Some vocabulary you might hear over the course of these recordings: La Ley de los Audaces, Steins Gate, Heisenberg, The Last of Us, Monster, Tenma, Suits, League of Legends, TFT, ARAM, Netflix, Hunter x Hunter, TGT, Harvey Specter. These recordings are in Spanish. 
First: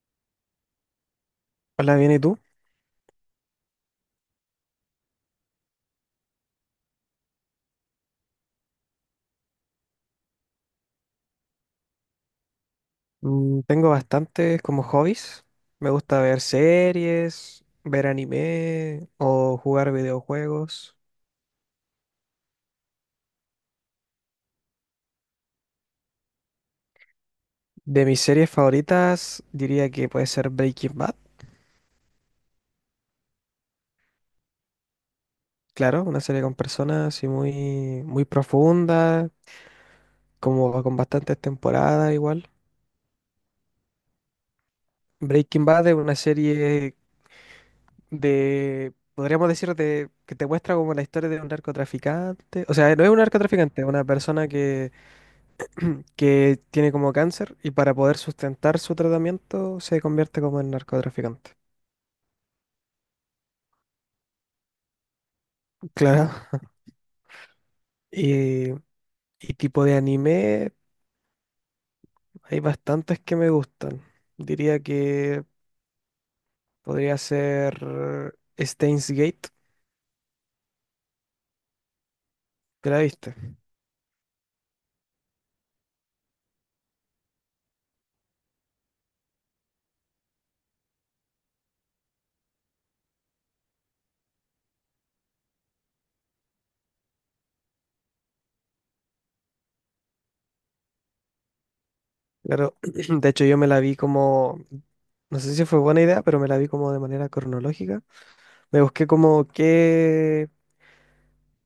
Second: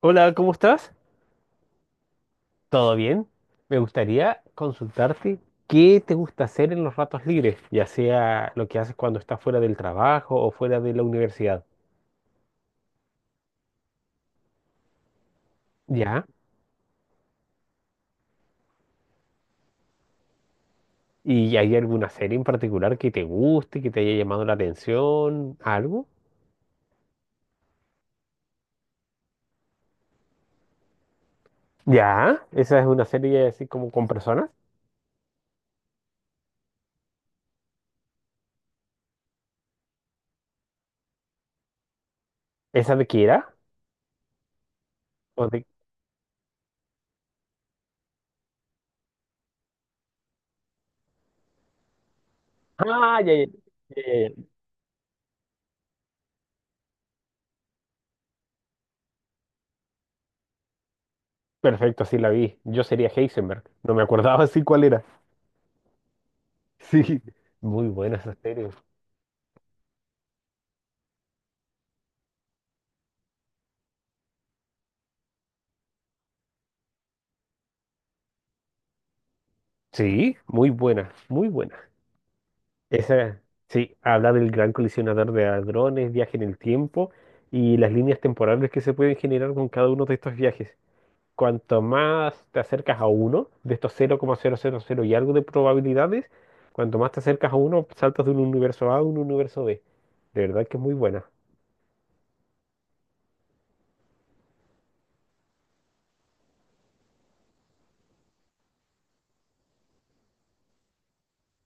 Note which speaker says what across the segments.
Speaker 1: Hola, ¿cómo estás?
Speaker 2: Hola, bien, ¿y tú?
Speaker 1: ¿Todo bien? Me gustaría consultarte qué te gusta hacer en los ratos libres, ya sea lo que haces cuando estás fuera del trabajo o fuera de la universidad.
Speaker 2: Tengo bastantes como hobbies. Me gusta
Speaker 1: ¿Ya?
Speaker 2: ver series, ver anime o jugar videojuegos.
Speaker 1: ¿Y hay alguna serie en particular que te guste, que te haya llamado la atención? ¿Algo?
Speaker 2: De mis series favoritas diría que puede ser Breaking Bad.
Speaker 1: ¿Ya? ¿Esa es una serie así como con personas?
Speaker 2: Claro, una serie con personas así muy, muy profunda, como con bastantes temporadas igual.
Speaker 1: ¿Esa de Kira? ¿O de...
Speaker 2: Breaking Bad es una serie de, podríamos decir, de, que te muestra como la historia de un narcotraficante. O sea, no es un
Speaker 1: Ah, ya, ya,
Speaker 2: narcotraficante, es
Speaker 1: ya,
Speaker 2: una
Speaker 1: ya, ya.
Speaker 2: persona que que tiene como cáncer y para poder sustentar su tratamiento se convierte como en narcotraficante.
Speaker 1: Perfecto, sí la vi. Yo sería Heisenberg. No me acordaba así cuál era.
Speaker 2: Claro.
Speaker 1: Sí, muy buena esa serie.
Speaker 2: Y, y tipo de anime, hay bastantes que me gustan. Diría que podría ser Steins Gate,
Speaker 1: Sí, muy buena, muy buena.
Speaker 2: ¿te la viste?
Speaker 1: Esa, sí, habla del gran colisionador de hadrones, viaje en el tiempo y las líneas temporales que se pueden generar con cada uno de estos viajes. Cuanto más te acercas a uno de estos cero coma cero y algo de probabilidades, cuanto más te acercas a uno, saltas de un universo A a un universo B. De verdad que es muy buena.
Speaker 2: Claro, de hecho yo me la vi como, no sé si fue buena idea, pero me la vi como de manera cronológica. Me busqué como qué,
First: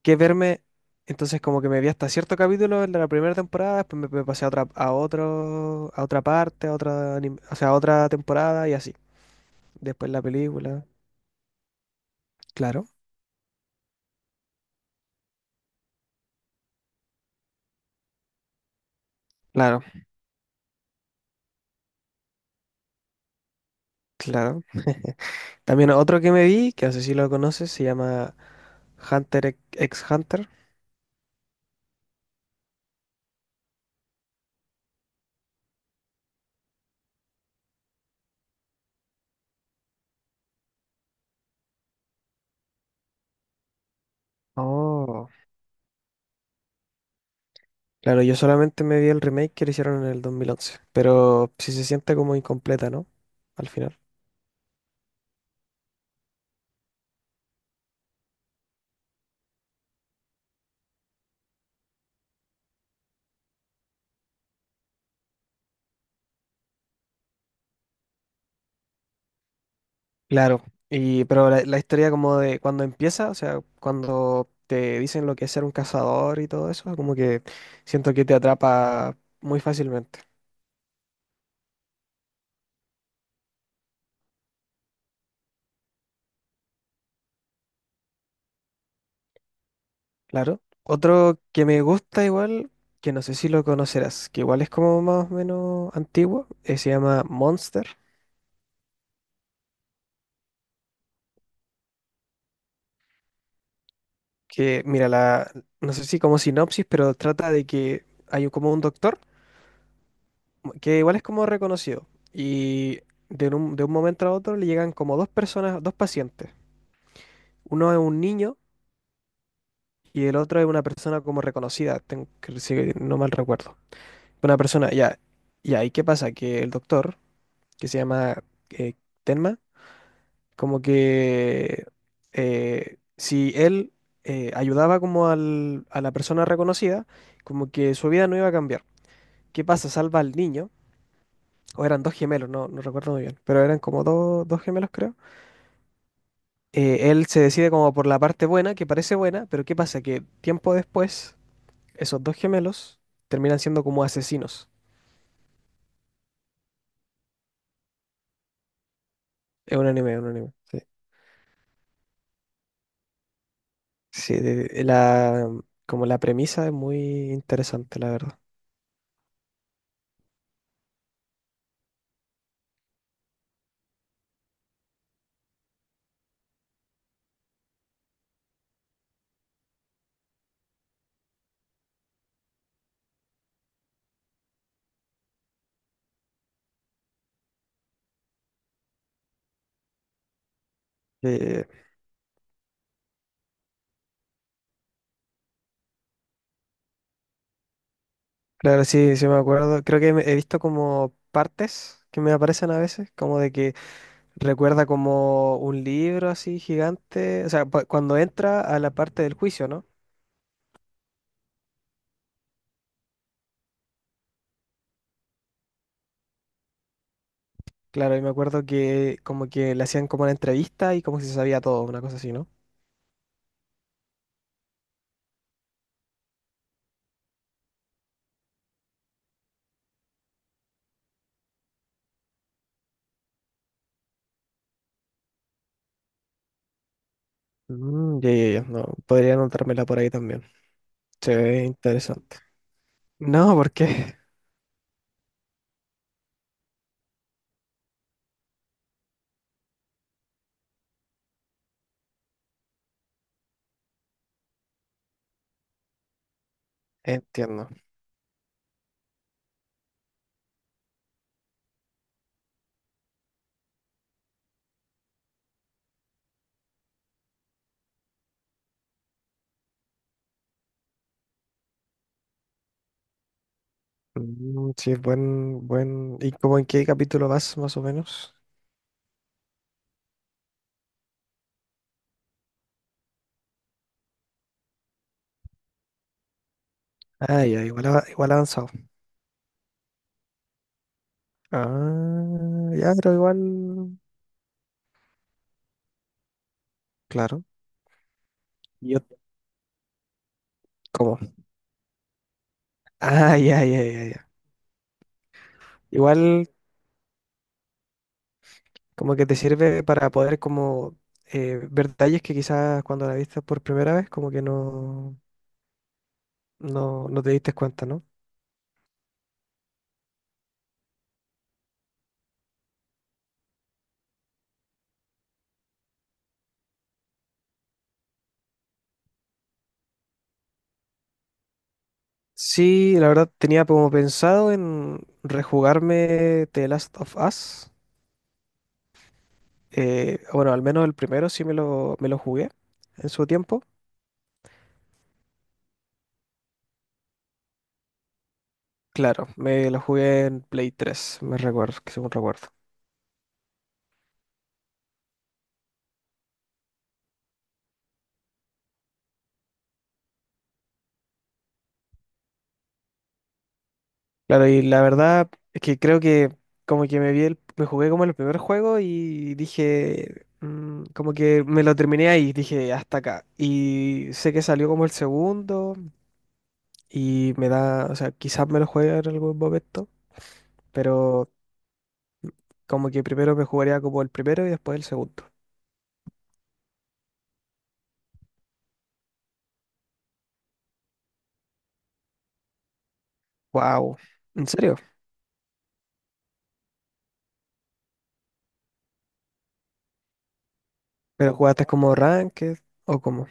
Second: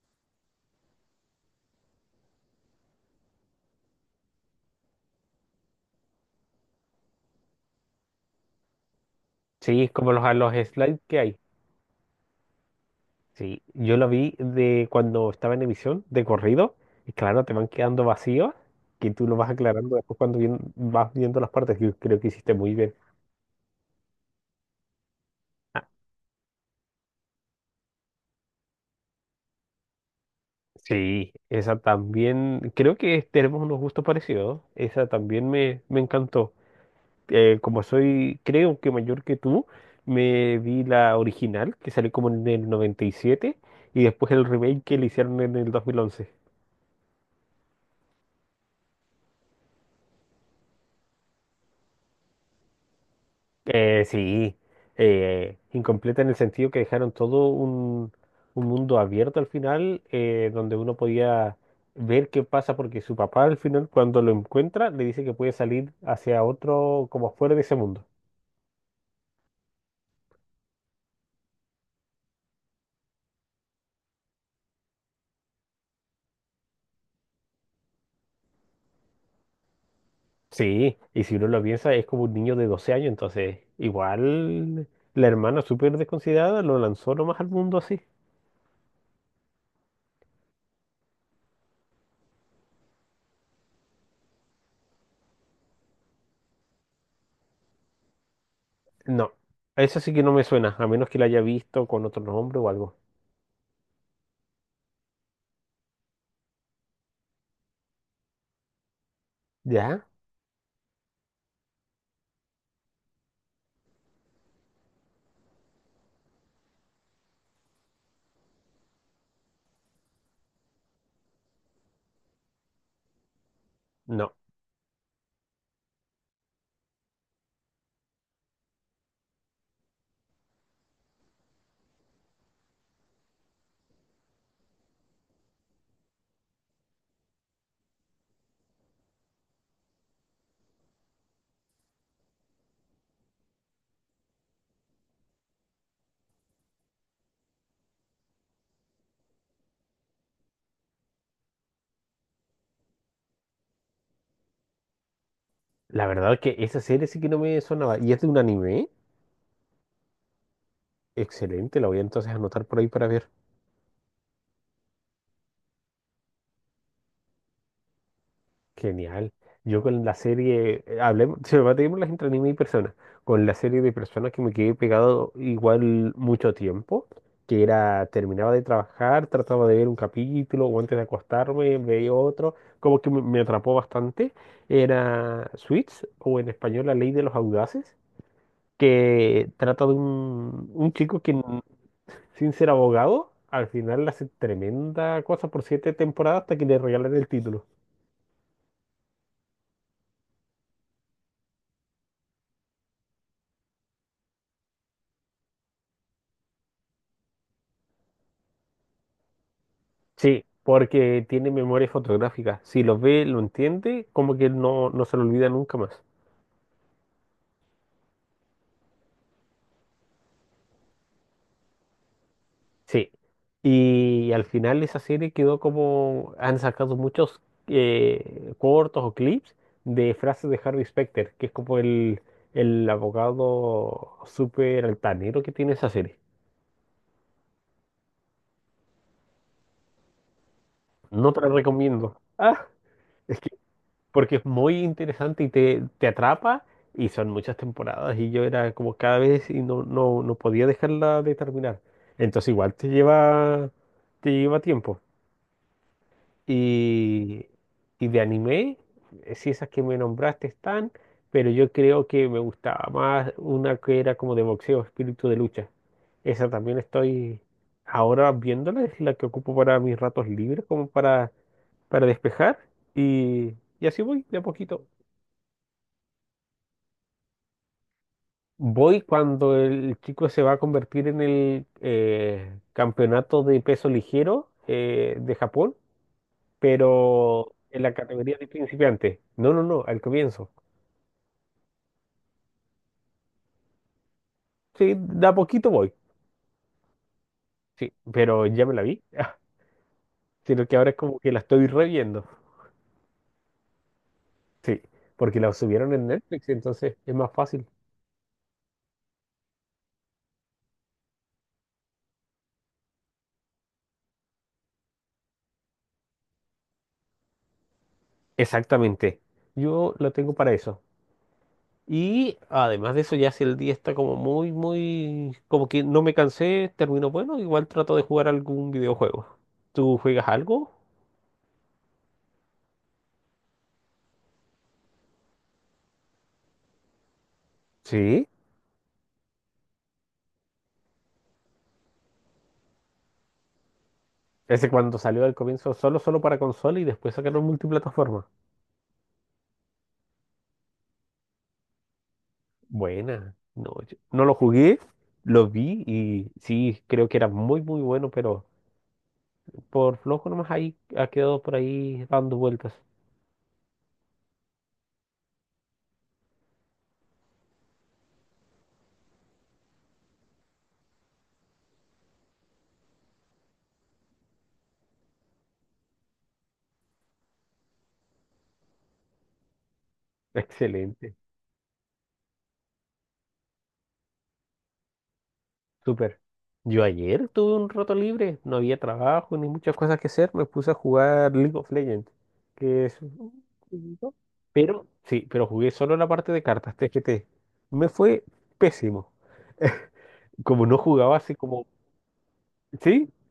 Speaker 2: qué verme. Entonces como que me vi hasta cierto capítulo el de la primera temporada, después me pasé a otra, a otro, a otra parte, a otra, o sea, a otra temporada y así.
Speaker 1: Sí, es
Speaker 2: Después
Speaker 1: como
Speaker 2: la
Speaker 1: los, a los
Speaker 2: película.
Speaker 1: slides que hay.
Speaker 2: Claro,
Speaker 1: Sí, yo lo vi de cuando estaba en emisión, de corrido, y claro, te van quedando vacíos, que tú lo vas
Speaker 2: claro,
Speaker 1: aclarando después cuando vas viendo las partes, que creo que hiciste muy bien.
Speaker 2: claro.
Speaker 1: Ah,
Speaker 2: También otro que me vi, que no sé si lo conoces, se llama Hunter ex ex Hunter.
Speaker 1: sí, esa también, creo que tenemos unos gustos parecidos, esa también me encantó. Como soy, creo que mayor que tú, me vi la original, que salió como en el 97 y después el remake que le
Speaker 2: Oh.
Speaker 1: hicieron en el 2011.
Speaker 2: Claro, yo solamente me vi el remake que le hicieron en el 2011, pero sí se siente como incompleta, ¿no? Al final.
Speaker 1: Sí, incompleta en el sentido que dejaron todo un mundo abierto al final, donde uno podía ver qué pasa, porque su papá al final cuando lo encuentra le dice que puede salir hacia otro, como fuera de ese mundo.
Speaker 2: Claro, y pero la historia como de cuando empieza, o sea, cuando te dicen lo que es ser un cazador y todo eso, como que siento que te atrapa muy fácilmente.
Speaker 1: Sí, y si uno lo piensa, es como un niño de 12 años, entonces igual la hermana súper desconsiderada lo lanzó nomás al mundo así.
Speaker 2: Claro. Otro que me gusta igual, que no sé si lo conocerás, que igual es como más o menos antiguo, se llama Monster,
Speaker 1: No, eso sí que no me suena, a menos que la haya visto con otro nombre o algo.
Speaker 2: que mira, no sé si como sinopsis, pero trata de que hay como un doctor,
Speaker 1: ¿Ya?
Speaker 2: que igual es como reconocido, y de un momento a otro le llegan como dos personas, dos pacientes. Uno es un niño y el otro es una persona como reconocida, tengo que, si no mal recuerdo.
Speaker 1: No.
Speaker 2: Una persona, ya. Y ahí, ¿qué pasa? Que el doctor, que se llama eh, Tenma, como que si él ayudaba como a la persona reconocida, como que su vida no iba a cambiar. ¿Qué pasa? Salva al niño, o eran dos gemelos, no recuerdo muy bien, pero eran como dos gemelos, creo, él se decide como por la parte buena, que parece buena, pero ¿qué pasa? Que tiempo después esos dos gemelos terminan siendo como asesinos.
Speaker 1: La verdad es que esa serie sí que no me sonaba. Y es de un anime.
Speaker 2: Es un anime, es un anime. Sí,
Speaker 1: Excelente, la voy a entonces anotar por ahí para ver.
Speaker 2: sí, la, como la premisa es muy interesante, la verdad.
Speaker 1: Genial. Yo con la serie, hablemos, se me va a tener las entre anime y personas. Con la serie de personas que me quedé pegado igual mucho tiempo, que era, terminaba de trabajar, trataba de ver un capítulo o antes de acostarme, veía otro, como que me atrapó bastante. Era Suits, o en español La Ley de los Audaces, que trata de un chico que
Speaker 2: Eh,
Speaker 1: sin ser abogado, al final hace tremenda cosa por 7 temporadas hasta que le regalan el título.
Speaker 2: claro, sí, sí me acuerdo. Creo que he visto como partes que me aparecen a veces, como de que recuerda como un libro así gigante, o sea, cuando entra a la parte del juicio, ¿no?
Speaker 1: Sí, porque tiene memoria fotográfica. Si lo ve, lo entiende, como que no, no se lo olvida nunca más.
Speaker 2: Claro, y me acuerdo que como que le hacían como una entrevista y como si se sabía todo, una cosa así, ¿no?
Speaker 1: Sí, y al final esa serie quedó como... Han sacado muchos cortos o clips de frases de Harvey Specter, que es como el abogado súper altanero que tiene esa serie.
Speaker 2: Ya, ya, ya, no, podría anotármela por ahí también.
Speaker 1: No
Speaker 2: Se
Speaker 1: te la
Speaker 2: ve
Speaker 1: recomiendo.
Speaker 2: interesante.
Speaker 1: Ah, es que
Speaker 2: No, ¿por qué?
Speaker 1: porque es muy interesante y te atrapa y son muchas temporadas y yo era como cada vez y no, no, no podía dejarla de terminar. Entonces igual te lleva tiempo. Y,
Speaker 2: Entiendo.
Speaker 1: y de anime, sí esas que me nombraste están, pero yo creo que me gustaba más una que era como de boxeo, espíritu de lucha. Esa también estoy ahora viéndola, es la que ocupo para mis ratos libres, como para despejar y así voy de a
Speaker 2: Mm,
Speaker 1: poquito.
Speaker 2: sí, buen, buen. ¿Y cómo en qué capítulo vas, más o menos?
Speaker 1: Voy cuando el chico se va a convertir en el campeonato de peso ligero de Japón,
Speaker 2: Ah,
Speaker 1: pero
Speaker 2: ya,
Speaker 1: en
Speaker 2: igual,
Speaker 1: la
Speaker 2: ava- igual
Speaker 1: categoría de
Speaker 2: avanzado.
Speaker 1: principiante. No, no, no, al comienzo.
Speaker 2: Ah, ya, pero igual.
Speaker 1: Sí, de a poquito voy.
Speaker 2: Claro.
Speaker 1: Sí, pero ya me la
Speaker 2: Yo,
Speaker 1: vi. Sino que ahora es
Speaker 2: ¿cómo?
Speaker 1: como que la estoy reviendo.
Speaker 2: Ah, ya, ya, ya, ya.
Speaker 1: Sí, porque la subieron en
Speaker 2: Igual,
Speaker 1: Netflix, entonces es más fácil.
Speaker 2: como que te sirve para poder, como, ver detalles que quizás cuando la viste por primera vez, como que no te diste cuenta, ¿no?
Speaker 1: Exactamente. Yo la tengo para eso. Y además de eso, ya si el día está como muy, muy, como que no me cansé, termino bueno, igual trato de jugar algún videojuego. ¿Tú juegas algo?
Speaker 2: Sí, la verdad tenía como pensado en rejugarme The Last of Us.
Speaker 1: Sí.
Speaker 2: Bueno, al menos el primero sí me lo jugué en su tiempo.
Speaker 1: Ese cuando salió al comienzo solo, solo para consola y después sacaron multiplataforma.
Speaker 2: Claro, me lo jugué en Play 3, me recuerdo, que según recuerdo.
Speaker 1: Buena. No, yo no lo jugué, lo vi y sí, creo que era muy, muy bueno, pero por flojo nomás ahí ha quedado por ahí dando vueltas.
Speaker 2: Claro, y la verdad es que creo que como que me jugué como el primer juego y dije, como que me lo terminé ahí, dije, hasta acá. Y sé que salió como el segundo y me da, o sea, quizás me lo juegue en algún momento,
Speaker 1: Excelente.
Speaker 2: pero como que primero me jugaría como el primero y después el segundo.
Speaker 1: Súper. Yo ayer tuve un rato libre, no había trabajo ni muchas cosas que hacer, me puse a jugar League of Legends, que es un
Speaker 2: Wow,
Speaker 1: jueguito.
Speaker 2: ¿en serio?
Speaker 1: Sí, pero jugué solo la parte de cartas TGT. Me fue pésimo. Como no jugaba así
Speaker 2: ¿Pero
Speaker 1: como,
Speaker 2: jugaste como ranked o
Speaker 1: sí,
Speaker 2: como?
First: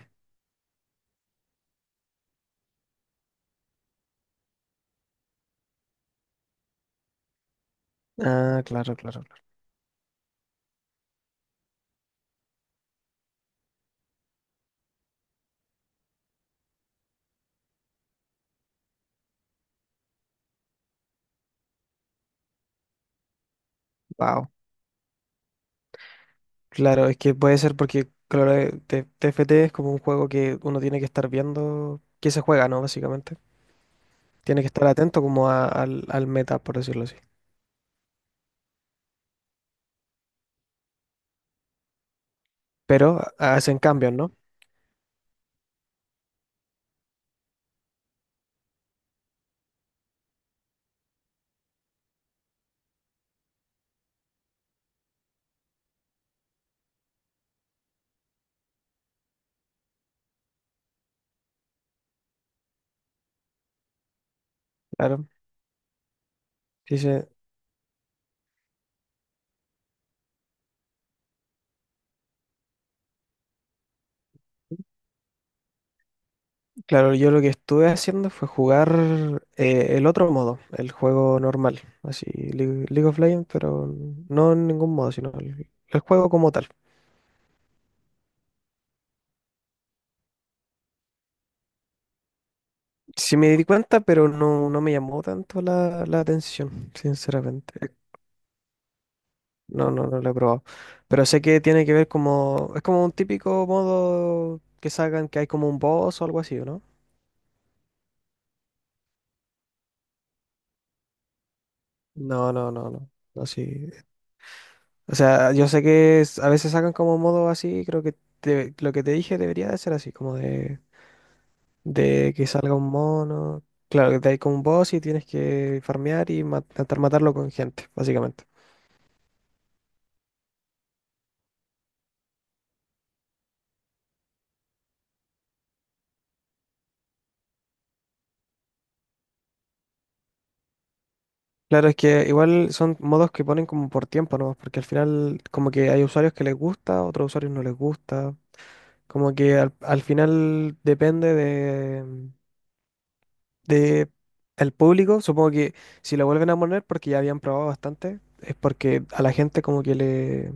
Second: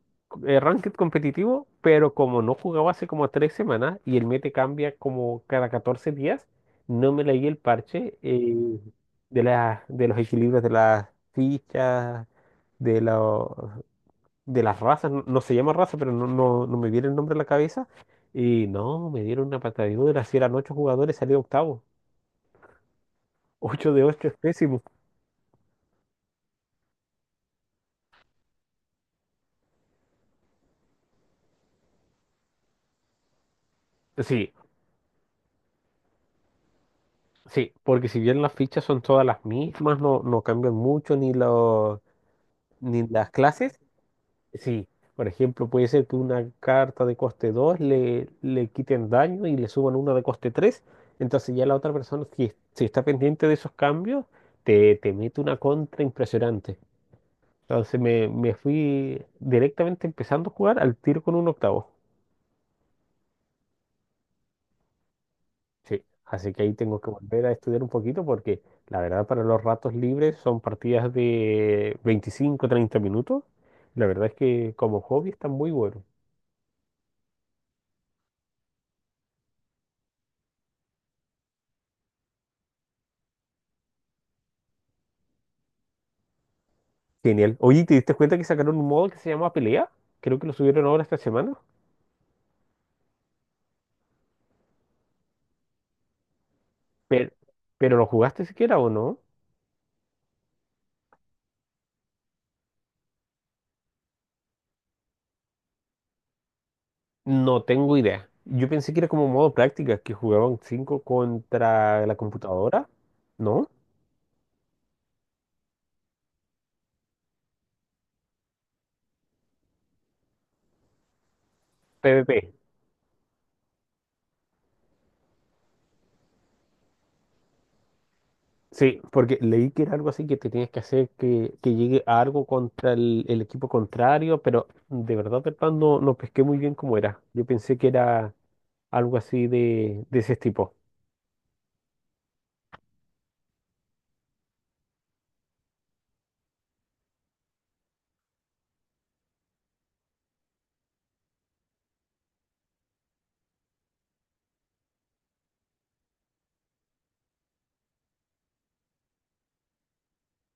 Speaker 1: ranked competitivo, pero como no jugaba hace como 3 semanas y el meta cambia como cada 14 días, no me leí el parche
Speaker 2: Ah, claro, claro, claro.
Speaker 1: de los equilibrios de las fichas, de los de las razas, no, no se llama raza, pero no, no, no me viene el nombre a la cabeza. Y no, me dieron una patadura, si eran ocho jugadores, salió octavo. Ocho de ocho es
Speaker 2: Wow.
Speaker 1: pésimo.
Speaker 2: Claro, es que puede ser porque, claro, TFT es como un juego que uno tiene que estar viendo qué se juega, ¿no? Básicamente.
Speaker 1: Sí,
Speaker 2: Tiene que estar atento como al meta, por decirlo así.
Speaker 1: sí, porque si bien las fichas son todas las mismas, no, no cambian mucho ni
Speaker 2: Pero
Speaker 1: las clases.
Speaker 2: hacen cambios, ¿no?
Speaker 1: Sí, por ejemplo, puede ser que una carta de coste 2 le quiten daño y le suban una de coste tres. Entonces ya la otra persona, si, si está pendiente de esos cambios, te mete una contra impresionante. Entonces me fui directamente empezando a jugar al tiro con un octavo.
Speaker 2: Claro.
Speaker 1: Sí, así que ahí tengo que
Speaker 2: Dice,
Speaker 1: volver a estudiar un poquito porque la verdad para los ratos libres son partidas de 25 30 minutos. La verdad es que como hobby están muy buenos.
Speaker 2: claro, yo lo que estuve haciendo fue jugar el otro modo, el juego normal, así, League of Legends, pero no en ningún modo, sino el juego como tal.
Speaker 1: Genial. Oye, ¿te diste cuenta que sacaron un modo que se llama Pelea? Creo que lo subieron ahora esta semana.
Speaker 2: Sí me di cuenta, pero no, no, me llamó tanto la atención,
Speaker 1: Pero,
Speaker 2: sinceramente.
Speaker 1: ¿Pero lo jugaste siquiera o no?
Speaker 2: No, no, no lo he probado. Pero sé que tiene que ver como... Es como un típico modo que sacan que hay como un boss o algo así, ¿o no?
Speaker 1: No tengo idea. Yo pensé que era como modo práctica, que jugaban 5 contra la
Speaker 2: No, no,
Speaker 1: computadora,
Speaker 2: no, no. No,
Speaker 1: ¿no?
Speaker 2: sí. O sea, yo sé que a veces sacan como modo así, creo que lo que te dije debería de ser así, como de que
Speaker 1: PvP.
Speaker 2: salga un mono. Claro, que te hay como un boss y tienes que farmear y intentar matarlo con gente, básicamente.
Speaker 1: Sí, porque leí que era algo así que te tienes que hacer que llegue a algo contra el equipo contrario, pero de verdad, no, no pesqué muy bien cómo era. Yo pensé que era algo así de ese tipo.
Speaker 2: Claro, es que igual son modos que ponen como por tiempo, ¿no? Porque al final como que hay usuarios que les gusta, otros usuarios no les gusta. Como que al final depende de el público. Supongo que si lo vuelven a poner, porque ya habían probado bastante, es porque a la gente como que le,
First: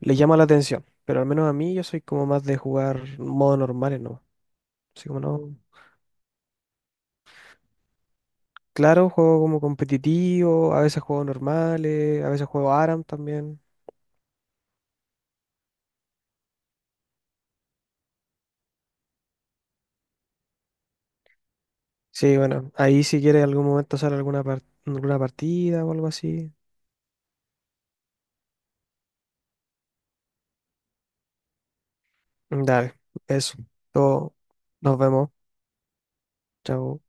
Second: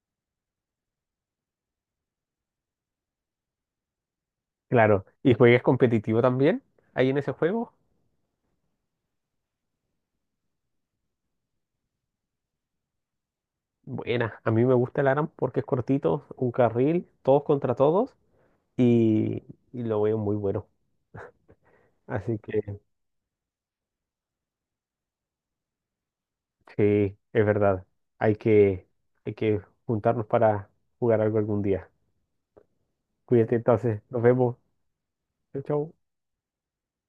Speaker 2: le llama la atención. Pero al menos a mí yo soy como más de jugar modos normales, ¿no?
Speaker 1: Claro,
Speaker 2: Así como
Speaker 1: ¿y
Speaker 2: no.
Speaker 1: juegas competitivo también ahí en ese juego?
Speaker 2: Claro, juego como competitivo, a veces juego normales, a veces juego ARAM también.
Speaker 1: Buena, a mí me gusta el ARAM porque es cortito, un carril, todos contra todos, y, y lo veo muy bueno.
Speaker 2: Sí,
Speaker 1: Así
Speaker 2: bueno,
Speaker 1: que
Speaker 2: ahí si quieres algún momento hacer alguna partida o algo así,
Speaker 1: sí, es verdad, hay que, hay que juntarnos para jugar algo algún día.
Speaker 2: dale,
Speaker 1: Cuídate
Speaker 2: eso.
Speaker 1: entonces, nos
Speaker 2: Todo,
Speaker 1: vemos.
Speaker 2: nos vemos.
Speaker 1: Chau, chau.
Speaker 2: Chao.